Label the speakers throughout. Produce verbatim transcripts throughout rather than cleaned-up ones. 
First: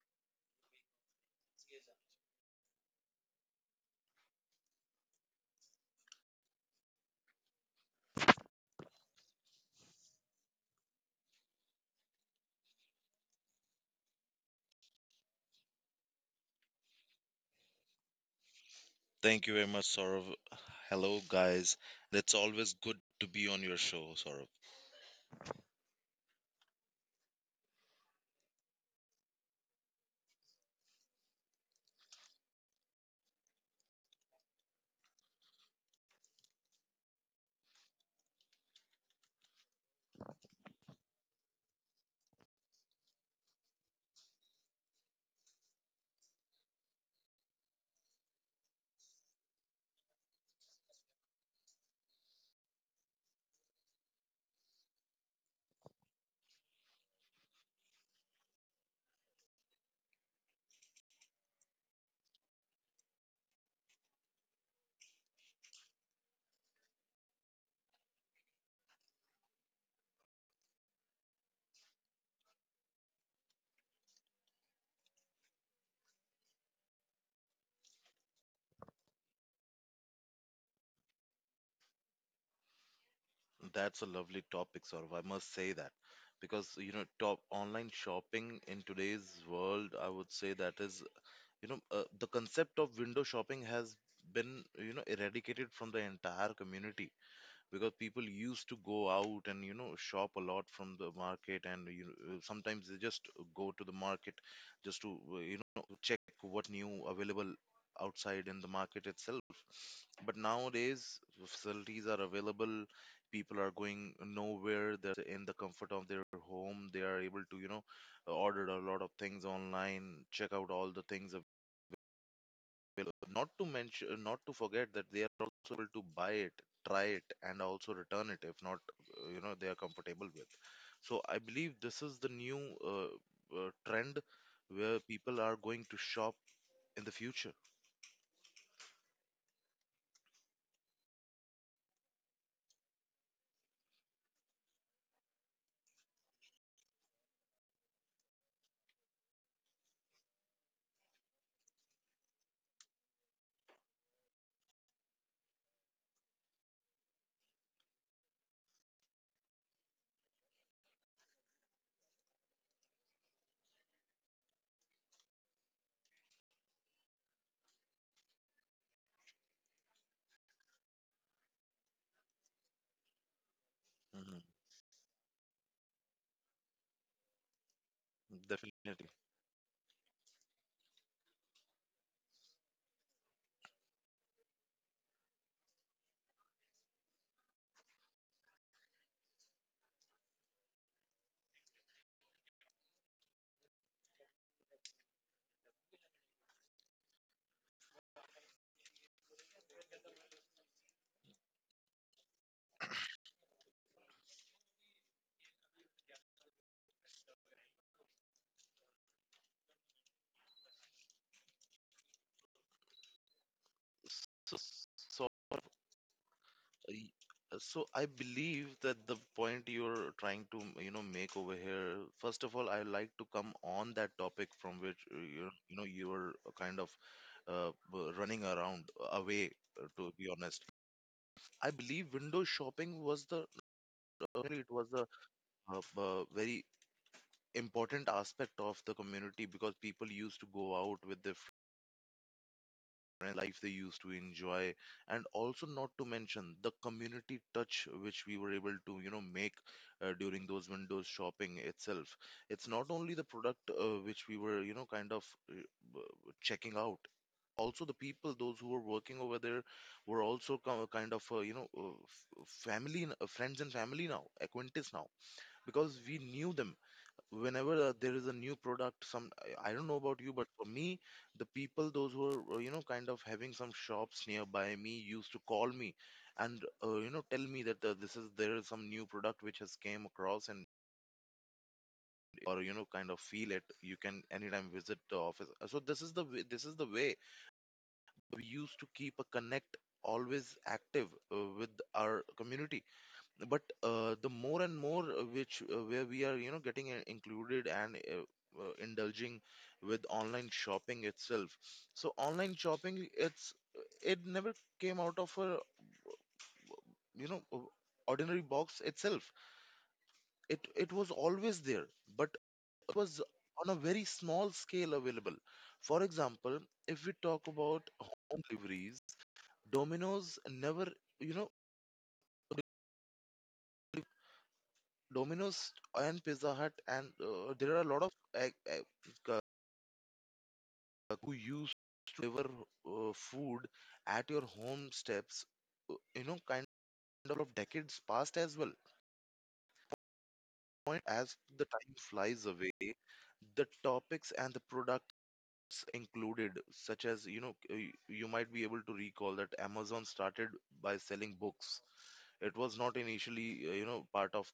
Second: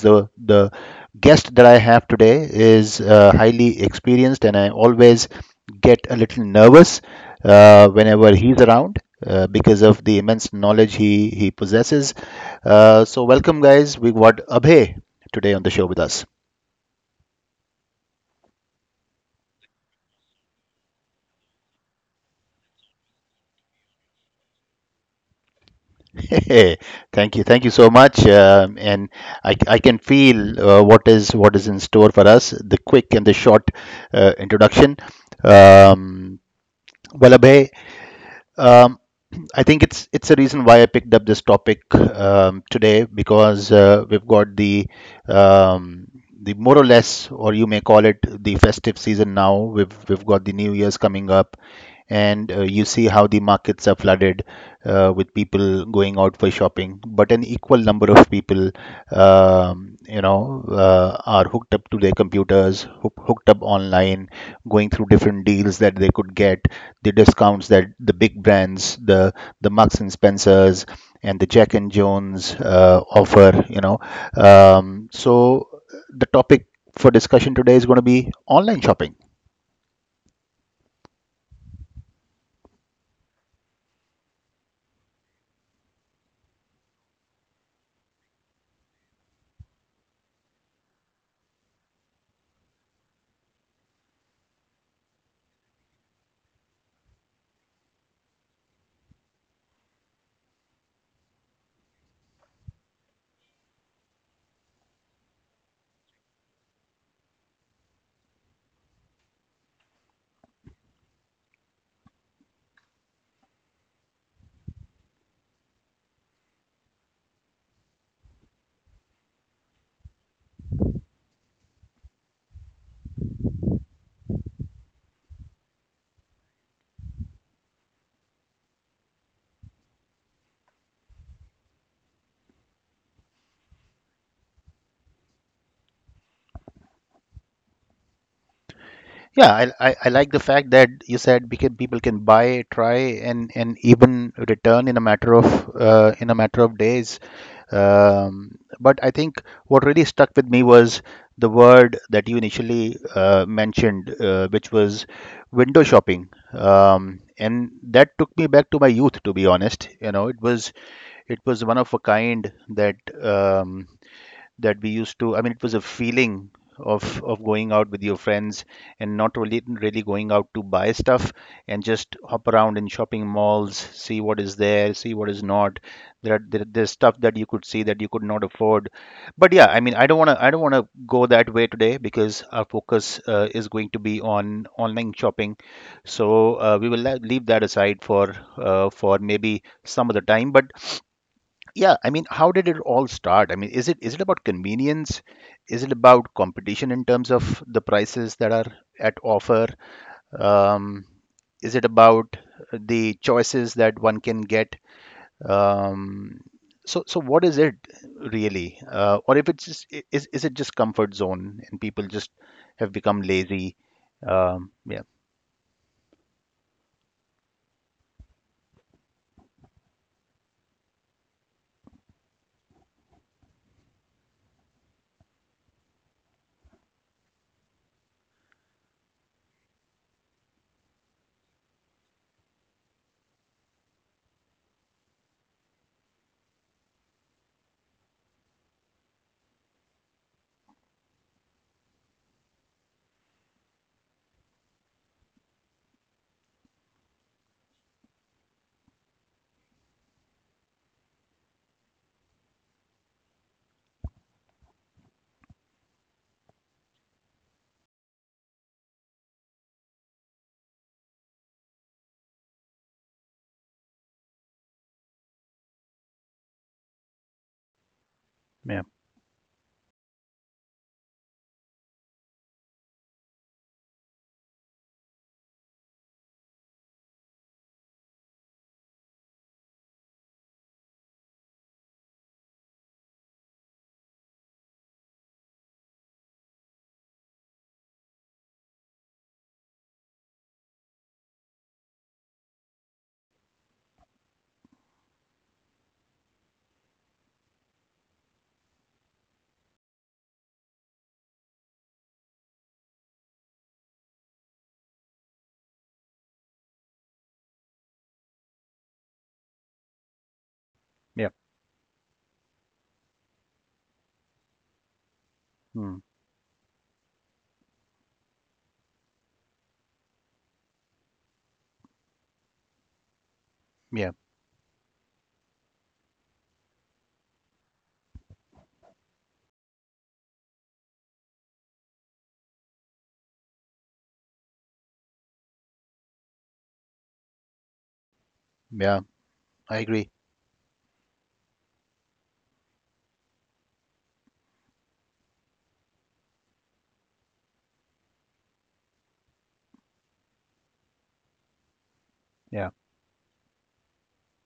Speaker 1: the the guest that I have today is uh, highly experienced, and I always get a little nervous uh, whenever he's around. Uh, because of the immense knowledge he he possesses. Uh, so welcome, guys. We got Abhay today on the show with us.
Speaker 2: Thank you very much, Saurav. Hello, guys. It's always good to be on your show, Saurav.
Speaker 1: Hey! Thank you, thank you so much. Um, and I, I can feel uh, what is what is in store for us. The quick and the short uh, introduction. Um, Vallabhai, um, I think it's it's a reason why I picked up this topic um, today, because uh, we've got the um, the more or less, or you may call it, the festive season now. We've we've got the New Year's coming up, and uh, you see how the markets are flooded uh, with people going out for shopping. But an equal equal number of people, um, you know, uh, are hooked up to their computers, hook, hooked up online, going through different deals that they could get, the discounts that the big brands, the the Marks and Spencers, and the Jack and Jones uh, offer, you know. Um, so the topic for discussion today is going to be online shopping.
Speaker 2: That's a lovely topic, Saurav. I must say that because you know, top online shopping in today's world, I would say that is you know, uh, the concept of window shopping has been you know eradicated from the entire community. Because people used to go out and you know shop a lot from the market and you know, uh, sometimes they just go to the market just to uh, you know check what new available outside in the market itself, but nowadays facilities are available, people are going nowhere, they're in the comfort of their home, they are able to you know order a lot of things online, check out all the things available. Not to mention, not to forget that they are also able to buy it, try it, and also return it if not, uh, you know, they are comfortable with. So I believe this is the new uh, uh, trend where people are going to shop in the future.
Speaker 1: Yeah, I, I, I like the fact that you said we can, people can buy, try, and and even return in a matter of, uh, in a matter of days. Um, but I think what really stuck with me was the word that you initially uh, mentioned, uh, which was window shopping, um, and that took me back to my youth. To be honest, you know, it was, it was one of a kind, that. Um, that we used to, I mean, it was a feeling of of going out with your friends, and not really really going out to buy stuff, and just hop around in shopping malls, see
Speaker 2: Hmm.
Speaker 1: what is there, see what is not. there are there, there's stuff that you could see that you could not afford.
Speaker 2: Definitely.
Speaker 1: But yeah, I mean, i don't want to I don't want to go that way today, because our focus uh, is going to be on online shopping. So uh, we will le- leave that aside for, uh, for maybe some other time. But yeah, I mean, how did it all start? I mean, is it is it about convenience? Is it about competition in terms of the prices that are at offer? Um, is it about the choices that one can get? Um, so so what is it really? Uh, or if it's just, i- is is it just comfort zone and people just have become lazy? Um, yeah,
Speaker 2: So, Y- uh, So I believe that the point you're trying to, you know, make over here, first of all, I like to come on that topic from which uh, you're, you know, you're kind of uh, b- running around uh, away, uh, to be honest. I believe window shopping was the, uh, really it was the uh, b- uh, very important aspect of the community because people used to go out with their life, they used to enjoy, and also not to mention the community touch which we were able to, you know, make uh, during those windows shopping itself. It's not only the product uh, which we were, you know, kind of uh, b- checking out. Also, the people, those who were working over there, were also co- kind of, uh, you know, uh, f- family, n- uh, friends and family now, acquaintance now, because we knew them whenever uh, there is a new
Speaker 1: yeah,
Speaker 2: product some i I don't know about you, but for me the people those who are uh, you know kind of having some shops nearby me used to call me and uh, you know tell me that uh, this is there is some new product which has came across and or you know kind of feel it, you can anytime visit the office. Uh, so this is the way, this is the way we used to keep a connect always active uh, with our community, but uh, the more and more uh, which uh, where we are you know getting uh, included and uh, uh, indulging with online shopping itself. So online shopping, it's it never came out of a you know o- ordinary box itself, it it was
Speaker 1: yeah,
Speaker 2: always there, but it was on a very small scale available, for
Speaker 1: mm,
Speaker 2: example, if we talk about home deliveries, Domino's never you know,
Speaker 1: yeah,
Speaker 2: Domino's and Pizza Hut and uh, there are a lot of uh, who used to deliver uh, food at your home steps, uh, you know, kind of decades past as well.
Speaker 1: yeah. I agree.
Speaker 2: Point as the time flies away, the topics and the products included, such as, you know, uh, y- you might be able to recall that Amazon started by selling books. It was
Speaker 1: Yeah,
Speaker 2: not initially, uh, you know, part of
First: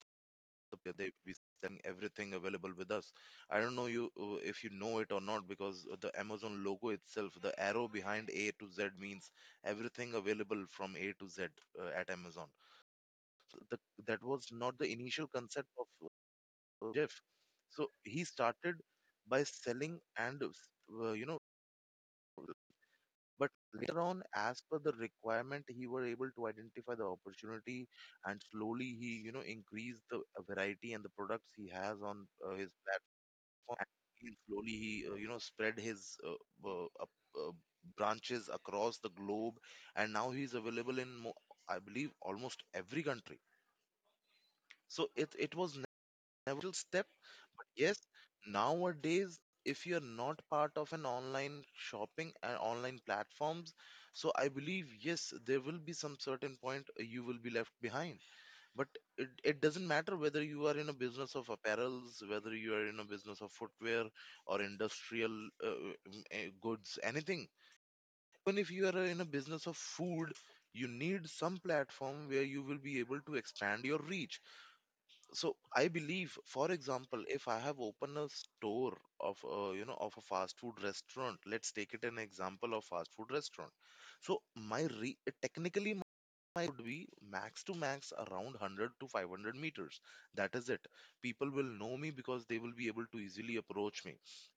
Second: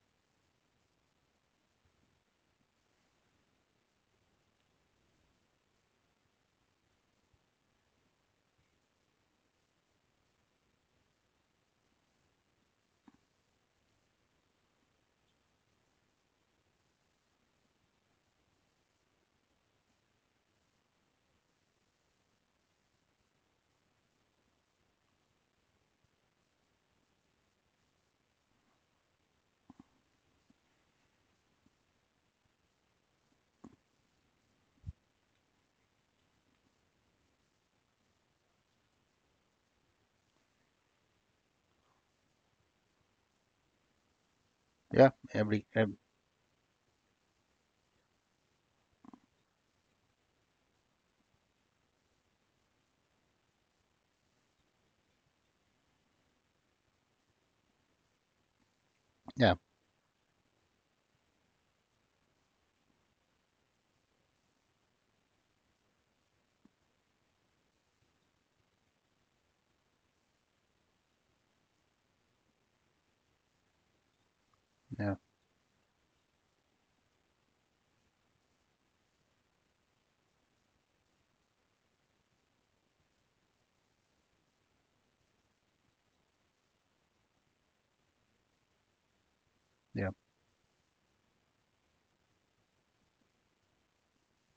Speaker 2: Satya, they will be selling everything available with us. I don't know you uh, if you know it or not, because the Amazon logo itself, the arrow behind A to Z means everything available from A to Z uh, at Amazon. So the, that was not the initial concept of uh, Jeff. So he started by selling and uh, you know, but later on, as per the requirement, he were able to identify the opportunity and slowly he you know increased the variety and the products he has on uh, his platform, and he slowly he uh, you know spread his uh, uh, up, uh, branches across the globe, and now he's available in mo- I believe almost every country. So
Speaker 1: yeah.
Speaker 2: it it
Speaker 1: Every,
Speaker 2: was
Speaker 1: ev
Speaker 2: never little step. Yes, nowadays if you're not part of an online shopping and online platforms, so I believe yes there will be some certain point uh, you will be left behind. But it,
Speaker 1: Yeah,
Speaker 2: it doesn't matter whether you are in a business of apparels, whether you are in a business of footwear or industrial uh, mm, eh, goods, anything. Even if you are in a business of food, you need some platform where you will be able to expand your reach.
Speaker 1: yeah,
Speaker 2: So I believe, for example, if I have opened a store of a, you know of a fast food restaurant, let's take it an example of fast food restaurant. So my re- technically might would be max to max around one hundred to five hundred meters.
Speaker 1: yeah,
Speaker 2: That is it. People will know me because they will be able to easily approach me.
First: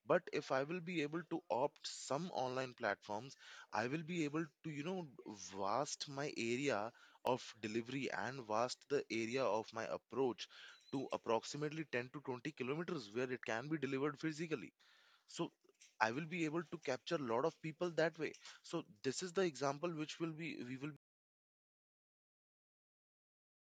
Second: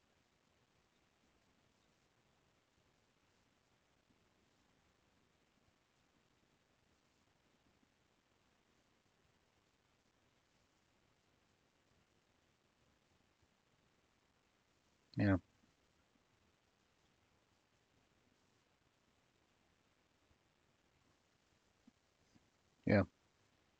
Speaker 2: But if I will be able to opt some online platforms, I will be able to, you know, vast my area of delivery and vast the area of my approach to approximately ten to twenty kilometers where it can be delivered physically.
Speaker 1: yeah.
Speaker 2: So I will be able to capture a lot of people that way. So this is the example which will be we will
Speaker 1: Yeah.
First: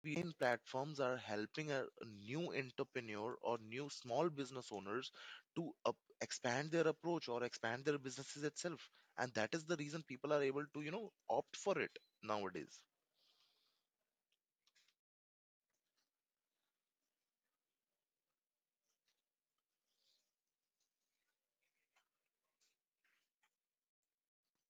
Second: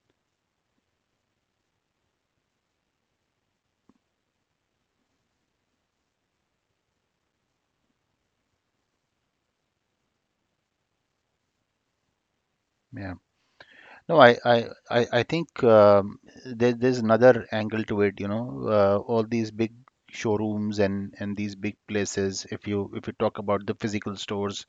Speaker 2: V P N platforms are helping a a new entrepreneur or new small business owners to up, expand their approach or expand their businesses itself. And that is the reason people are able to, you know, opt for it nowadays.
Speaker 1: Yeah. No, I I I I think um, there, there's another angle to it, you know, uh, all these big showrooms and and these big places. If you if you talk about the physical stores,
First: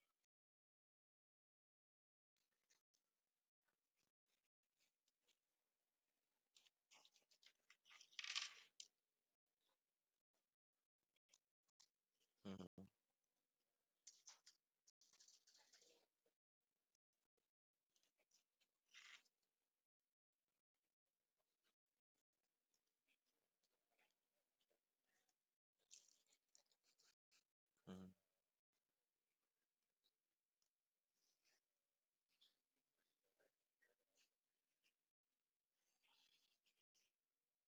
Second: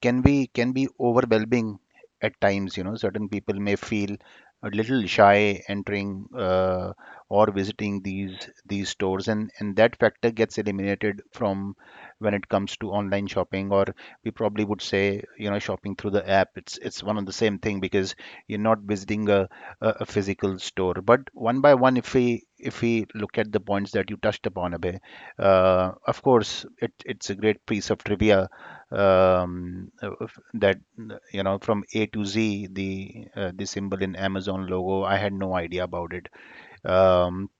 Speaker 1: can be can be overwhelming at times. You know certain people may feel a little shy entering, uh, or visiting these these stores, and and that factor gets eliminated from, when it comes
Speaker 2: Mhm.
Speaker 1: to online shopping. Or we probably would say, you know shopping through the app, it's it's one of the same thing, because you're not visiting a, a, a physical store. But one by one, if we, if we look at the points that you touched upon, Abhay, uh, of course, it, it's a great piece
Speaker 2: Mhm.
Speaker 1: of trivia, um, uh, f- that, uh, you know from A to Z, the uh, the symbol in Amazon logo. I had no idea about it. Um,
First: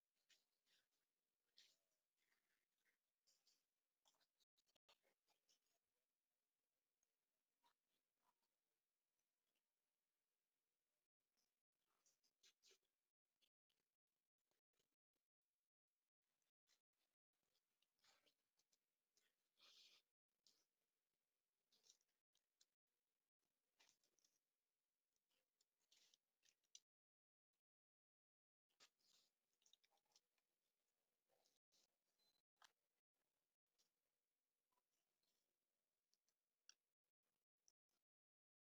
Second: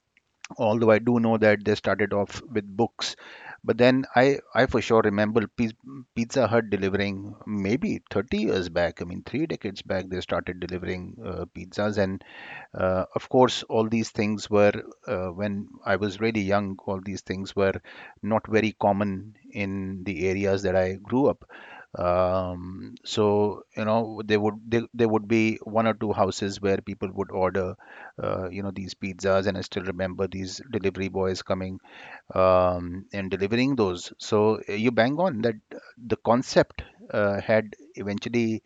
Speaker 1: although I do know that they started off with books, but then I I for sure remember, Piz- Pizza Hut delivering maybe thirty years back. I mean, three decades back they started delivering uh, pizzas. And uh, of course, all these things were, uh, when I was really young, all these things were not very common in the areas that I grew up. Um, so, you know, there would, there, there would be one or two houses where people would order, uh, you know, these pizzas, and I still remember these delivery boys coming um, and delivering those. So uh, you bang on that, uh, the concept uh, had eventually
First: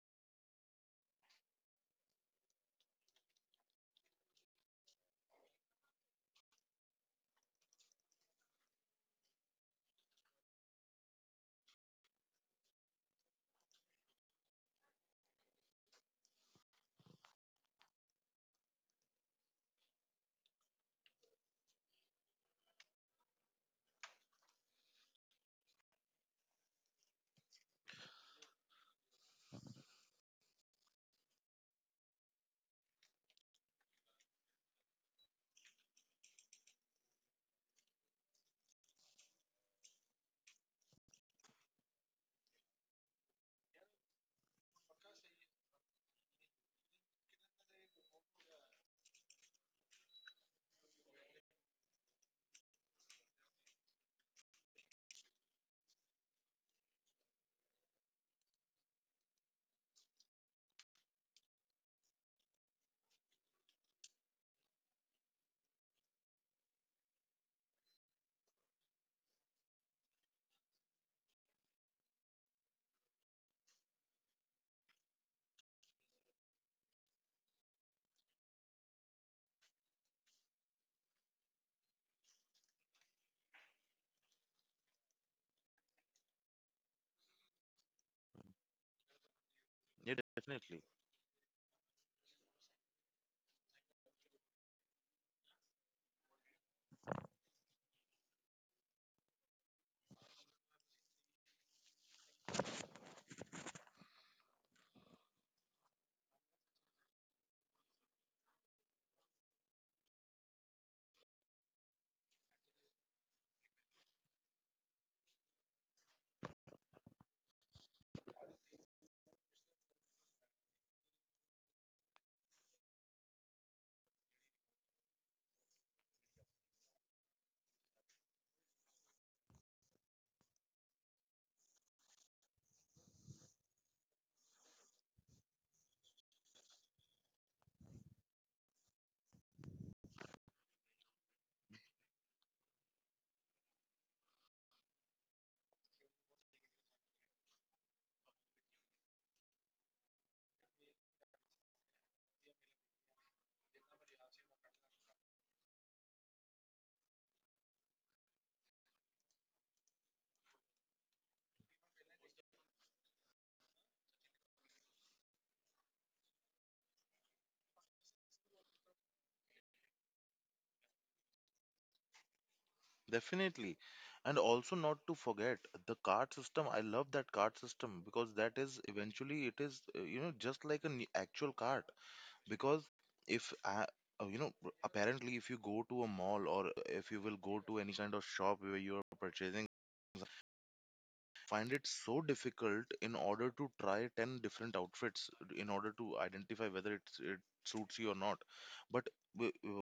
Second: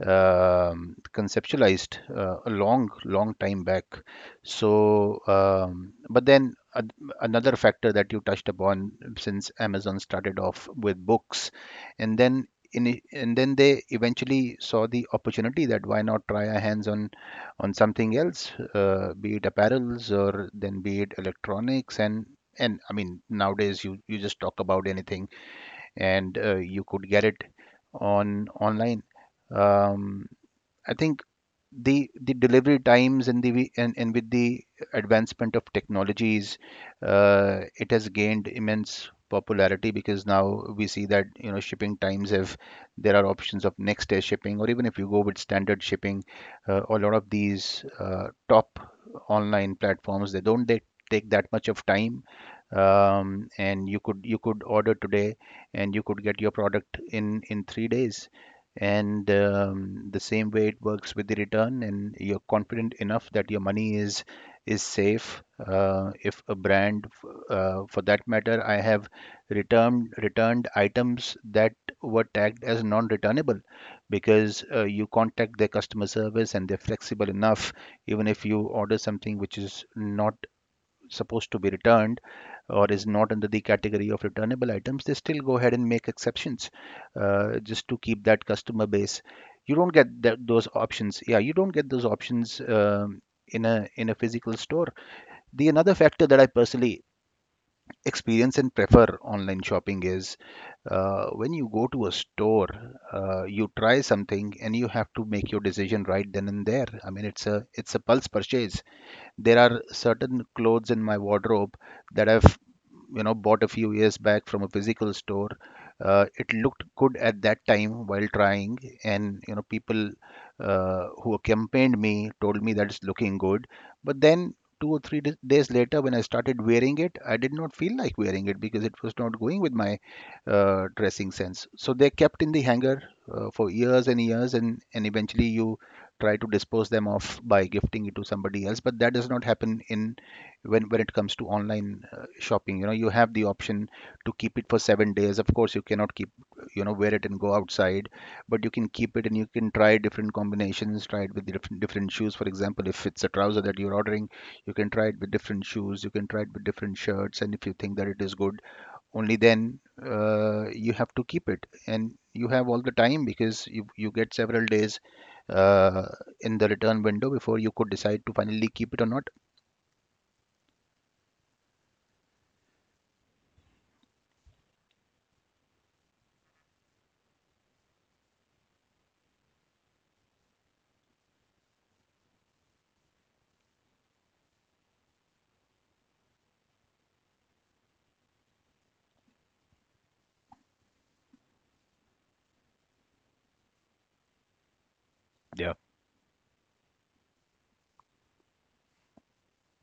Speaker 1: um, conceptualized uh, a long, long time back. So, um, but then, a- another factor that you touched upon, since Amazon started off with books, and then, in, and then they eventually saw the opportunity that, why not try our hands on on something else, uh, be it apparels, or then be it electronics. And and I mean, nowadays you you just talk about anything, and uh, you could get it on online. Um, I think the the delivery times, and the wi- and, and with the advancement of technologies, uh, it has gained immense popularity, because now we see that, you know shipping times have, there are options of next day shipping, or even if you go with standard shipping, uh, a lot of these uh, top online platforms, they don't they take that much of time, um, and you could, you could order today, and you could get your product in, in three days. And um, the same way it works with the return, and you're confident enough that your money is is safe. Uh, if a brand, uh, for that matter, I have returned returned items that were tagged as non-returnable, because uh, you contact their customer service and they're flexible enough. Even if you order something which is not supposed to be returned, or is not under the category of returnable items, they still go ahead and make exceptions, uh, just to keep that customer base. You don't
Speaker 2: Yeah,
Speaker 1: get that, those
Speaker 2: definitely.
Speaker 1: options. Yeah, you don't get those options, um, in a, in a physical store. The another factor that I personally experience and prefer online shopping is, uh, when you go to a store, uh, you try something and you have to make your decision right then and there. I mean, it's a, it's a pulse purchase. There are certain clothes in my wardrobe that I've, you know bought a few years back from a physical store. Uh, it looked good at that time while trying, and you know people uh, who accompanied me told me that it's looking good. But then, two or three d- days later, when I started wearing it, I did not feel like wearing it, because it was not going with my uh, dressing sense, so they kept in the hanger uh, for years and years, and and eventually you try to dispose them off by gifting it to somebody else. But that does not happen in, when when it comes to online uh, shopping. You know you have the option to keep it for seven days. Of course, you cannot keep, you know wear it and go outside, but you can keep it and you can try different combinations, try it with, different different shoes. For example, if it's a trouser that you're ordering, you can try it with different shoes, you can try it with different shirts, and if you think that it is good, only then uh, you have to keep it. And you have all the time because you you get several days uh, in the return window, before you could decide to finally keep it or not.
Speaker 2: Definitely. And also not to forget the card system. I love that card system because that is eventually it is, uh, you know, just like an actual card. Because if I, uh, you know apparently if you go to a mall or if you will go to any kind of shop where you are purchasing, find it so difficult in order to try ten different outfits in order to identify whether it's, it suits you or not. But w-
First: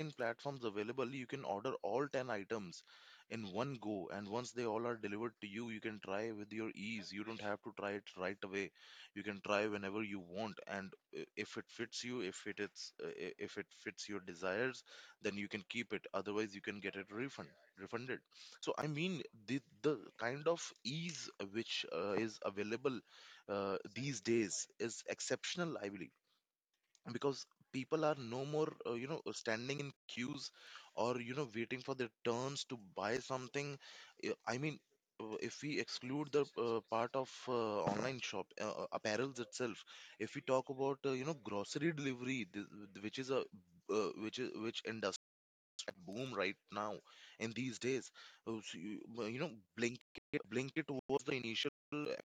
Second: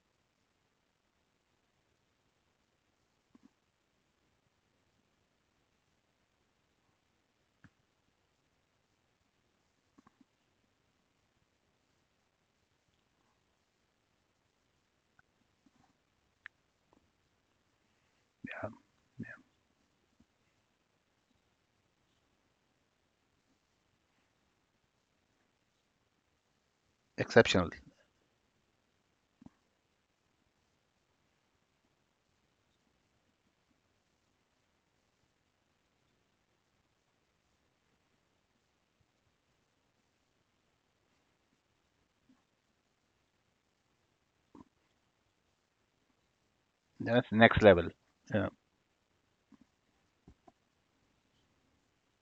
Speaker 2: in platforms available, you can order all ten items in one go. And once they all are delivered to you, you can try with your ease. You don't have to try it right away. You can try whenever you want. And uh, if it fits you, if it is, uh, i- if it fits your desires, then you can keep it. Otherwise, you can get it refund, refunded. So I mean, the the kind of ease which uh, is available uh, these days is exceptional, I believe, because
Speaker 1: Exceptional.
Speaker 2: people are no more uh, you know standing in queues or you know waiting for their turns to buy something. Uh, i mean uh, if we exclude the uh, part of uh, online shop uh, uh, apparels itself, if we talk about uh, you know grocery delivery th- which is a uh, which is which industry that boom right now
Speaker 1: That's
Speaker 2: in
Speaker 1: next
Speaker 2: these
Speaker 1: level.
Speaker 2: days. Oh,
Speaker 1: Yeah,
Speaker 2: so you, well, you know, Blinkit, Blinkit was the initial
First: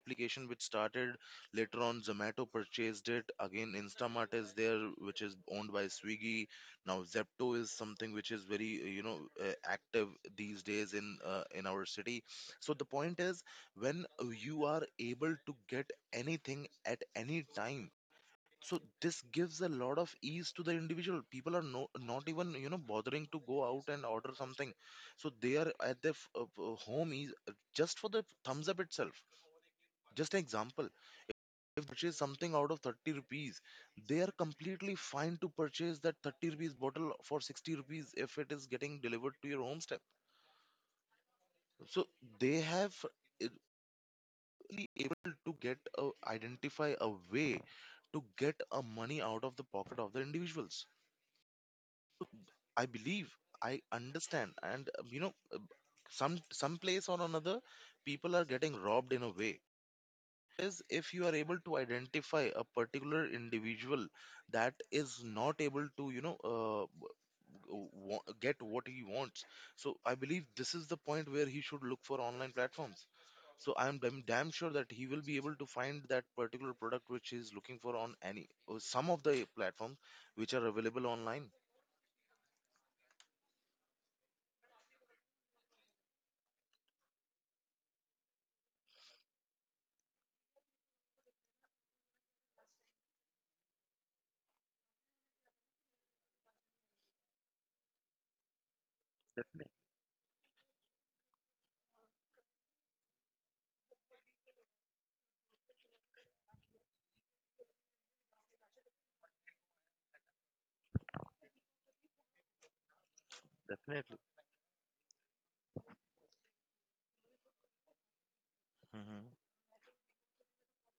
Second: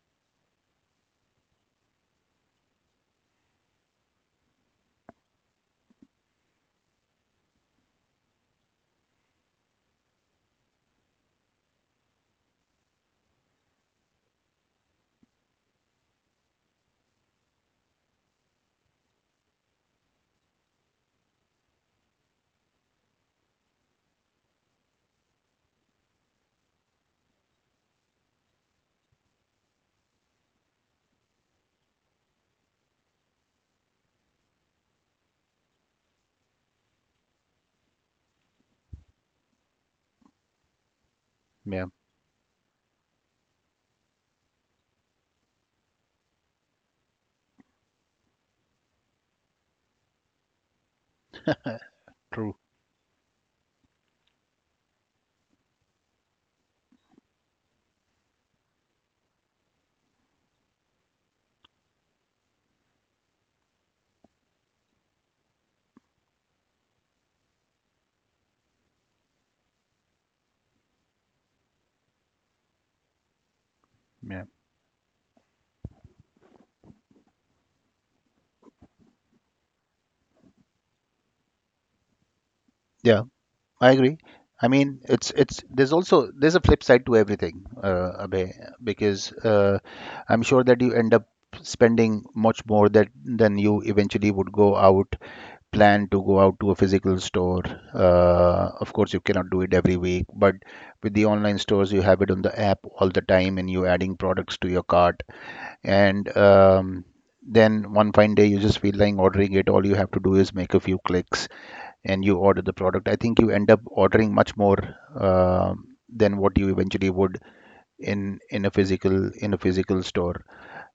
Speaker 2: application which started. Later on, Zomato purchased it. Again, Instamart is there, which is owned by Swiggy. Now, Zepto is something which is very, uh, you know, uh, active these days in uh, in our city. So the point is, when you are able to get anything at any time, so this gives a lot of ease to the individual. People are no, not even you know bothering to go out and order something, so they are at their f- uh, uh, home is uh, just for the thumbs up itself. Just an example, if purchase something out of thirty rupees, they are completely fine to purchase that thirty rupees bottle for sixty rupees if it is getting delivered to your home step.
Speaker 1: yeah,
Speaker 2: So they have uh, really able to get a, identify a way to get a money out of the pocket of the individuals.
Speaker 1: true.
Speaker 2: I believe I understand, and um, you know, some some place or another, people are getting robbed in a way. Is if you are able to identify a particular individual that is not able to, you know, uh, w- wa- get what he wants. So I believe this is the point where he should look for online platforms. So I'm, i
Speaker 1: Yeah.
Speaker 2: damn sure that he will be able to find that particular product which he's looking for on any or some of the platforms which are available online.
Speaker 1: Yeah, I agree. I mean, it's it's there's also there's a flip side to everything, uh, Abhay, because uh, I'm sure that you end up spending much more that than you eventually would go out, plan to go out to a physical store. Uh, of course, you cannot do it every week, but with the online stores, you have it on the app all the time, and you're adding products to your cart. And um, then one fine day, you just feel like ordering it. All you have to do is make a few clicks and you order the product. I think you end up
Speaker 2: Definitely.
Speaker 1: ordering much more uh, than what you eventually would in in a
Speaker 2: Hmm.
Speaker 1: physical in a physical store.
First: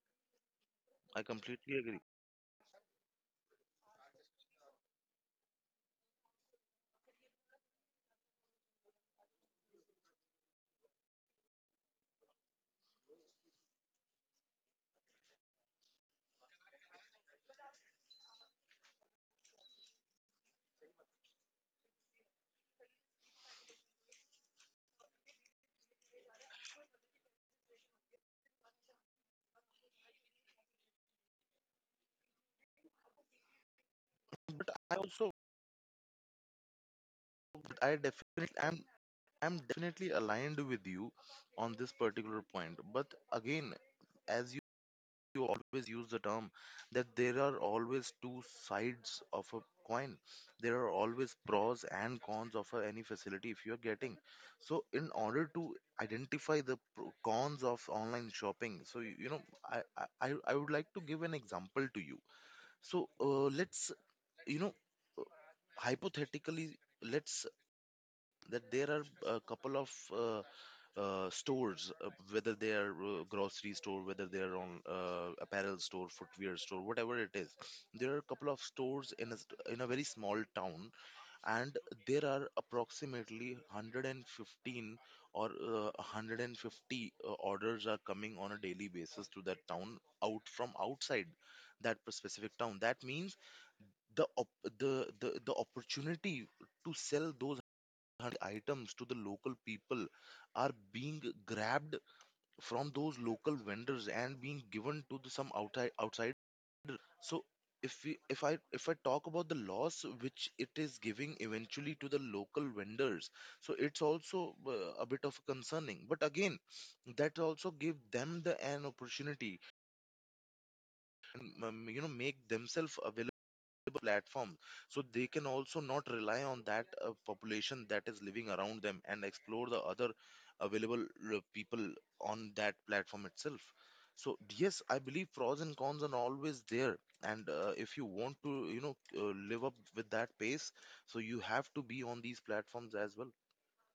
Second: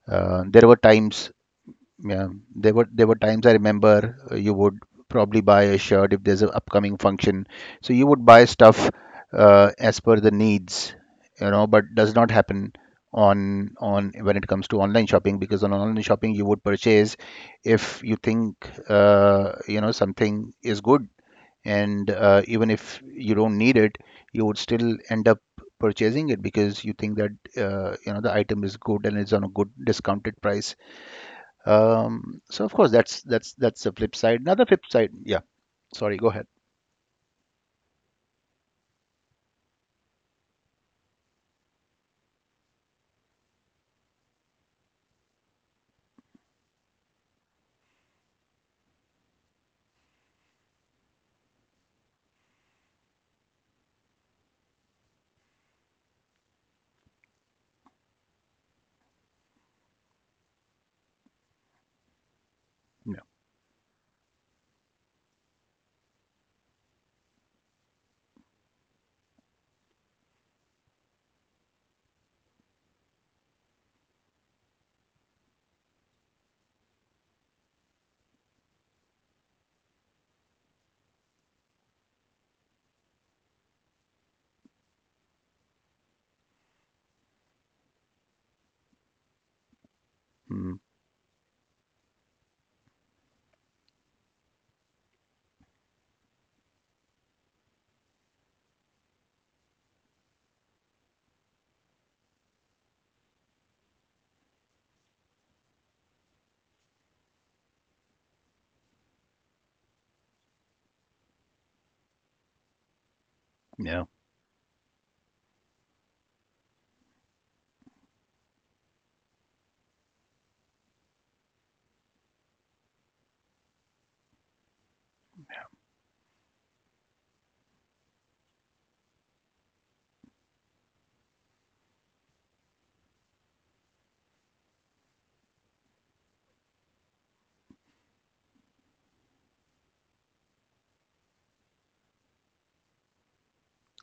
Speaker 1: Uh, there were
Speaker 2: I
Speaker 1: times,
Speaker 2: completely agree.
Speaker 1: yeah, there were there were times I remember. Uh, you would probably buy a shirt if there's an upcoming function. So you would buy stuff uh, as per the needs, you know, but does not happen on on when it comes to online shopping, because on online shopping you would purchase if you think uh, you know something is good, and uh, even if you don't need it, you would still end up purchasing it because you think that uh, you know the item is good and it's on a good discounted price. Um, so of course, that's that's that's the flip side. Another
Speaker 2: But
Speaker 1: flip
Speaker 2: I
Speaker 1: side.
Speaker 2: also,
Speaker 1: Yeah. Sorry, go ahead.
Speaker 2: but I definitely, I'm, I'm definitely aligned with you on this particular point. But again, as you, you always use the term that there are always two sides of a coin. There are always pros and cons of a, any facility if you're getting. So in order to identify the pro- cons of online shopping, so you, you know, I, I, I I would like to give an example to you. So
Speaker 1: Yeah.
Speaker 2: uh, let's, you know, hypothetically, let's that there are a couple of uh, uh, stores, uh, whether they are uh, grocery store, whether they are on uh, apparel store, footwear store, whatever it is. There are a couple of stores in a st- in a very small town, and there are approximately one hundred fifteen or uh, one hundred fifty uh, orders are coming on a daily basis to that town out from
Speaker 1: Mm,
Speaker 2: outside that p- specific town. That means the op- the the the opportunity to sell those hand items to the local people are being grabbed from those local vendors and being given to the, some outside outsider. So if we if i if I talk about the loss which it is giving eventually to the local vendors, so
Speaker 1: yeah.
Speaker 2: it's also uh, a bit of concerning. But again, that also give them the an opportunity, and um, you know make themselves available platform so they can also not rely on that uh, population that is living around them and explore the other available uh, people on that platform itself. So yes, I believe pros and cons are always there, and uh, if you want to you know uh, live up with that pace, so you have to be on these platforms as well.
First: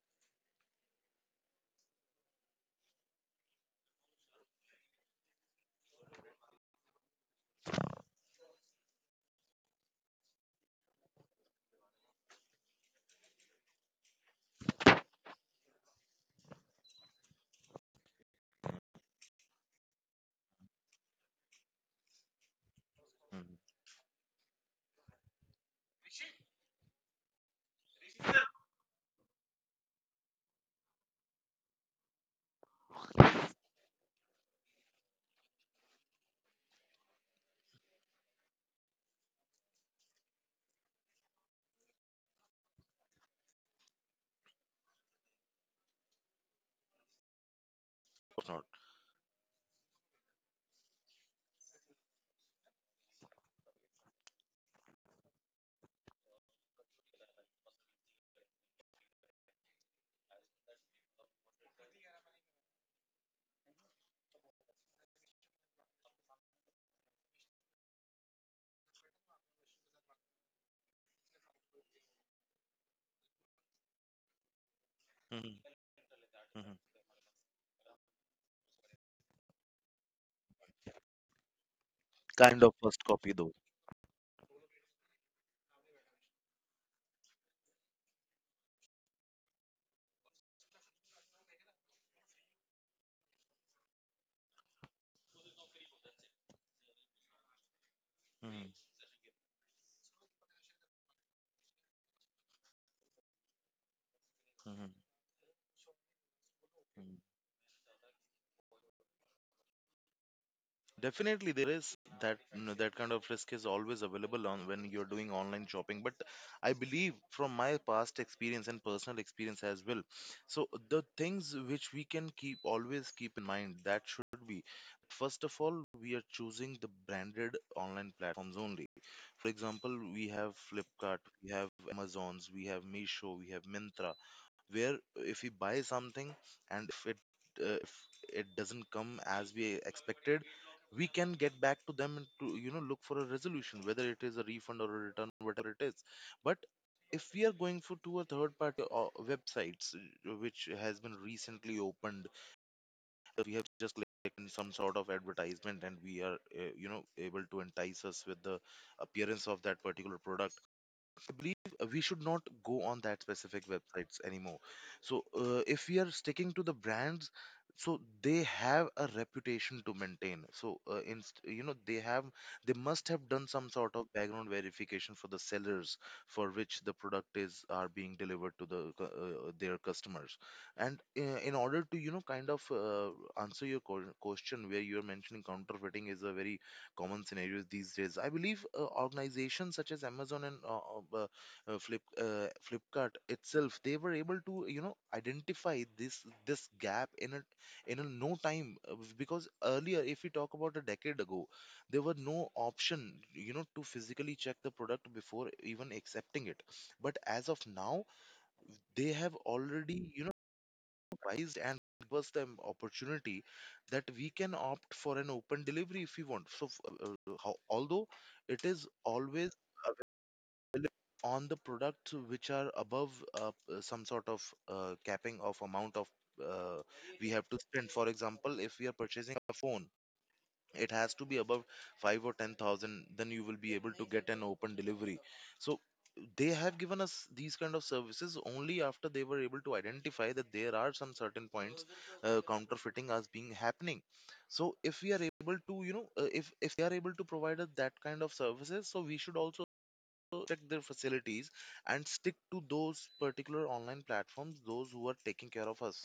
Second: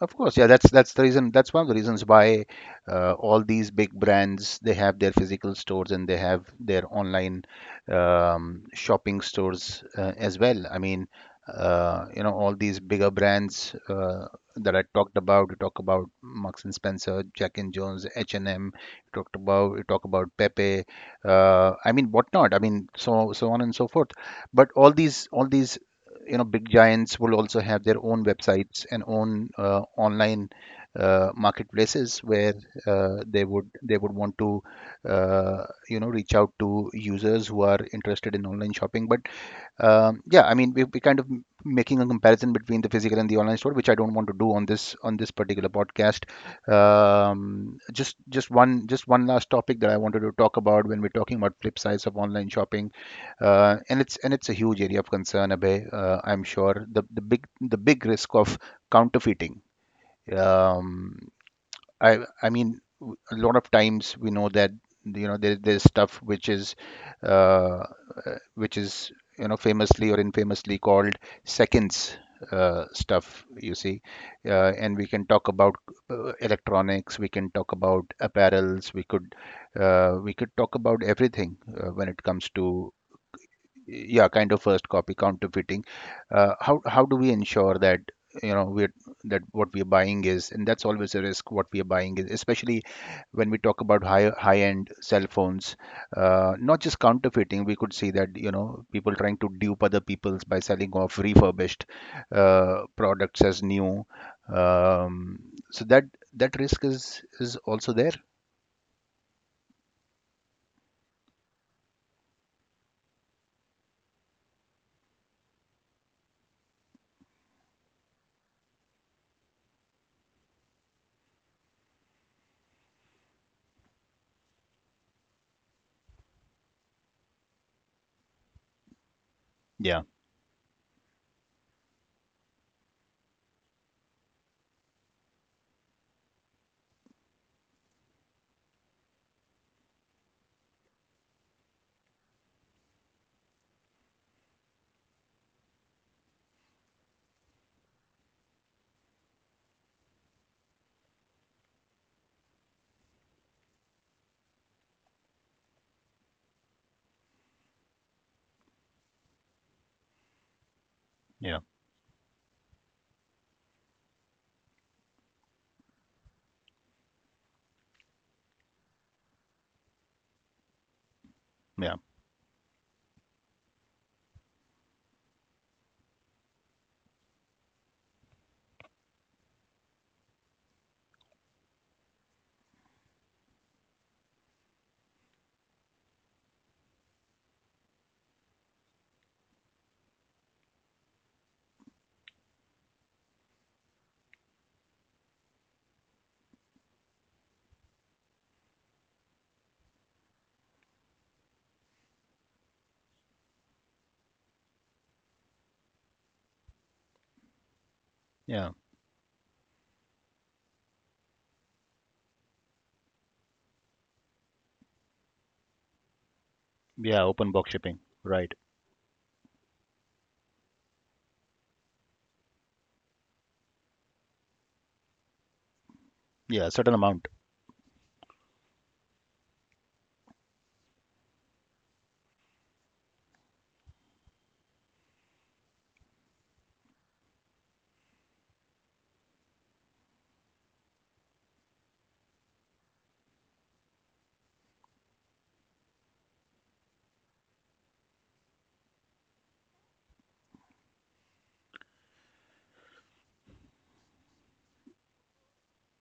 Speaker 1: Of course, yeah, that's that's the reason. That's one of the reasons why uh, all these big brands, they have their physical stores and they have their online, um, shopping stores uh, as well. I mean, uh, you know, all these bigger brands uh, that I talked about. We talk about Marks and Spencer, Jack and Jones, H and M. We talked about, we talk about Pepe. Uh, I mean, whatnot. I mean, so so on and so forth. But all these all these you know big giants will also have their own websites and own uh, online uh, marketplaces where uh, they would they would want to uh, you know reach out to users who are interested in online shopping. But um, yeah, I mean, we, we're kind of m- making a comparison between the physical and the online store, which I don't want to do on this on this particular podcast. Um, just
Speaker 2: Of
Speaker 1: just
Speaker 2: course not.
Speaker 1: one just one last topic that I wanted to talk about when we're talking about flip sides of online shopping, uh, and it's and it's a huge area of concern, Abhay. Uh, I'm sure the the big the big risk of counterfeiting. Um, I I mean, w- a lot of times we know that you know there, there's stuff which is uh, uh, which is you know famously or infamously called seconds uh, stuff. You see, uh, and we can talk
Speaker 2: Mhm.
Speaker 1: about uh,
Speaker 2: Mhm.
Speaker 1: electronics. We can talk about apparels. We could uh, we could talk about everything uh, when it comes
Speaker 2: Kind of
Speaker 1: to,
Speaker 2: first copy though.
Speaker 1: yeah, kind of first copy counterfeiting. Uh, how how do we ensure that you know we're, that what we're buying is, and that's always a risk, what we are buying is, especially when we talk about high high end cell phones. Uh, not just counterfeiting, we could see that you know
Speaker 2: Mhm.
Speaker 1: people trying to dupe other people's by selling off refurbished uh, products as new.
Speaker 2: Mhm.
Speaker 1: um, so that that risk is
Speaker 2: Mhm.
Speaker 1: is also there.
Speaker 2: Definitely, there is that that kind of risk is always available on when you're doing online shopping. But I believe from my past experience and personal experience as well. So the things which we can keep always keep in mind that should be, first of all, we are choosing the branded online platforms only. For
Speaker 1: Yeah,
Speaker 2: example, we have Flipkart, we have Amazon's, we have Meesho, we have Mintra, where if we buy something and if it uh, if it doesn't come as we expected, we can get back to them and to you know look for a resolution, whether it is a refund or a return, whatever it is. But if we are going for to a third party uh, websites uh, which has been recently opened, we have just clicked in some sort of advertisement and we are uh, you know able to entice us with the appearance of that particular product. I
Speaker 1: yeah,
Speaker 2: believe uh, we should not go on that specific websites anymore. So uh, if we are sticking to the brands, so they have a reputation to maintain. So uh, in, you know
Speaker 1: yeah,
Speaker 2: they have they must have done some sort of background verification for the sellers for which the product is are being delivered to the cu- uh, uh, their customers. And uh, in order to you know kind of uh, answer your ques- question, where you are mentioning counterfeiting is a very common scenario these days. I believe uh, organizations such as Amazon and uh, uh, uh, Flip uh, Flipkart itself, they were able to you know identify this this gap in a in a no time uh, because earlier, if we talk about a decade ago, there were no option you know to physically check the product before even accepting it. But as of now,
Speaker 1: yeah,
Speaker 2: they have already you know priced and give us the opportunity that we can opt for an open delivery if we want. So f- uh,
Speaker 1: yeah,
Speaker 2: uh,
Speaker 1: open
Speaker 2: how,
Speaker 1: box shipping,
Speaker 2: although
Speaker 1: right,
Speaker 2: it is always, well, on the products which are above uh, p- some sort of uh, capping of amount of
Speaker 1: yeah,
Speaker 2: uh,
Speaker 1: certain amount,
Speaker 2: we have to spend. For example, if we are purchasing a phone, it has to be above five or ten thousand. Then you will be able to get an open delivery. So they have given us these kind of services only after they were able to identify that there are some certain points uh, counterfeiting as being happening. So if we are able to you know uh, if if they are able to provide us that kind of services, so we should also check their facilities and stick to those particular online platforms those who are taking care of us.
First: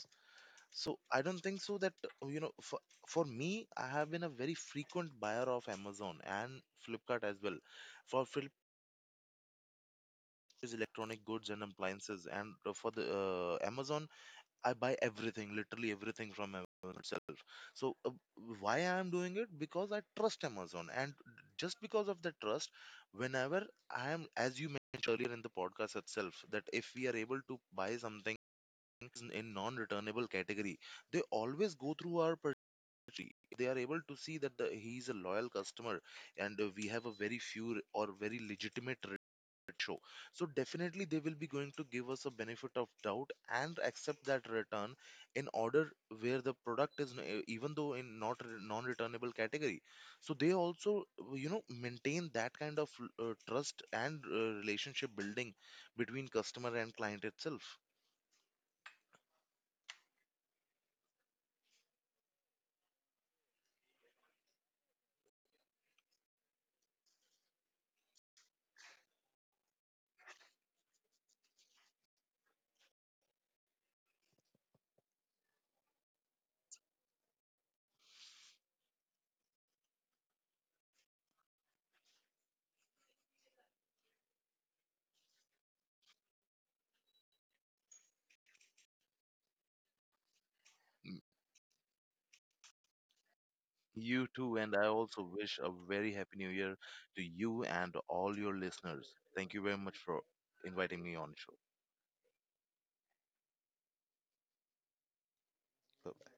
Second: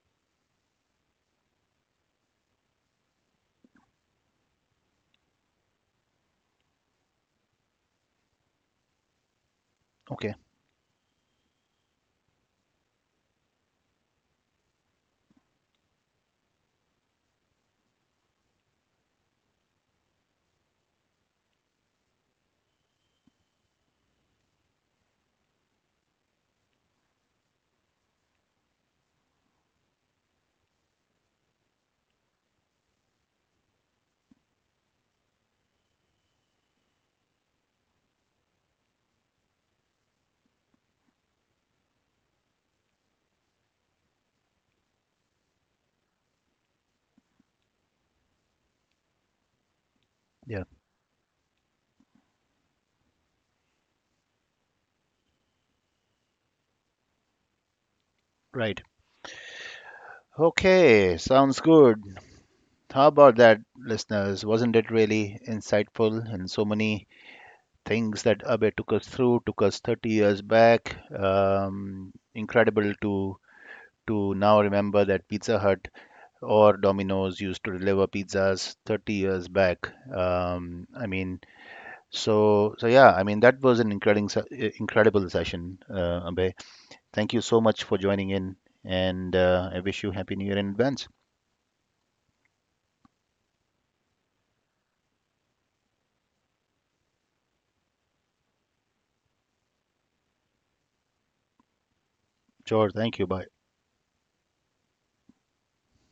Speaker 2: So I don't think so that you know for, for me, I have been a very frequent buyer of Amazon and Flipkart as well. For Flipkart
Speaker 1: okay.
Speaker 2: is electronic goods and appliances, and for the uh, Amazon, I buy everything, literally everything from Amazon itself. So uh, why I am doing it? Because I trust Amazon, and just because of the trust, whenever I am, as you mentioned earlier in the podcast itself, that if we are able to buy something in non-returnable category, they always go through our purchase history. They are able to see that the, he is a loyal customer, and uh, we have a very few or very legitimate show. So definitely they will be going to give us a benefit of doubt and accept that return in order where the product is n- even though in not re- non-returnable category. So they
Speaker 1: Yeah,
Speaker 2: also you know maintain that kind of uh, trust and uh, relationship building between customer and client itself.
Speaker 1: right. Okay, sounds good. How about that, listeners? Wasn't it really insightful? And so many things that Abe took us through, took us thirty years back. Um, incredible to to now remember that Pizza Hut or Domino's used to deliver pizzas thirty years back. Um, I mean, so so yeah, I mean that was an incredible se- eh, incredible session, uh, Abe. Thank you so much for joining in, and uh, I wish you happy New Year in advance.
Speaker 2: Mm. You too, and I also wish a very happy new year to you and all your listeners. Thank you very much for inviting me on the
Speaker 1: Sure. Thank you. Bye.
Speaker 2: show.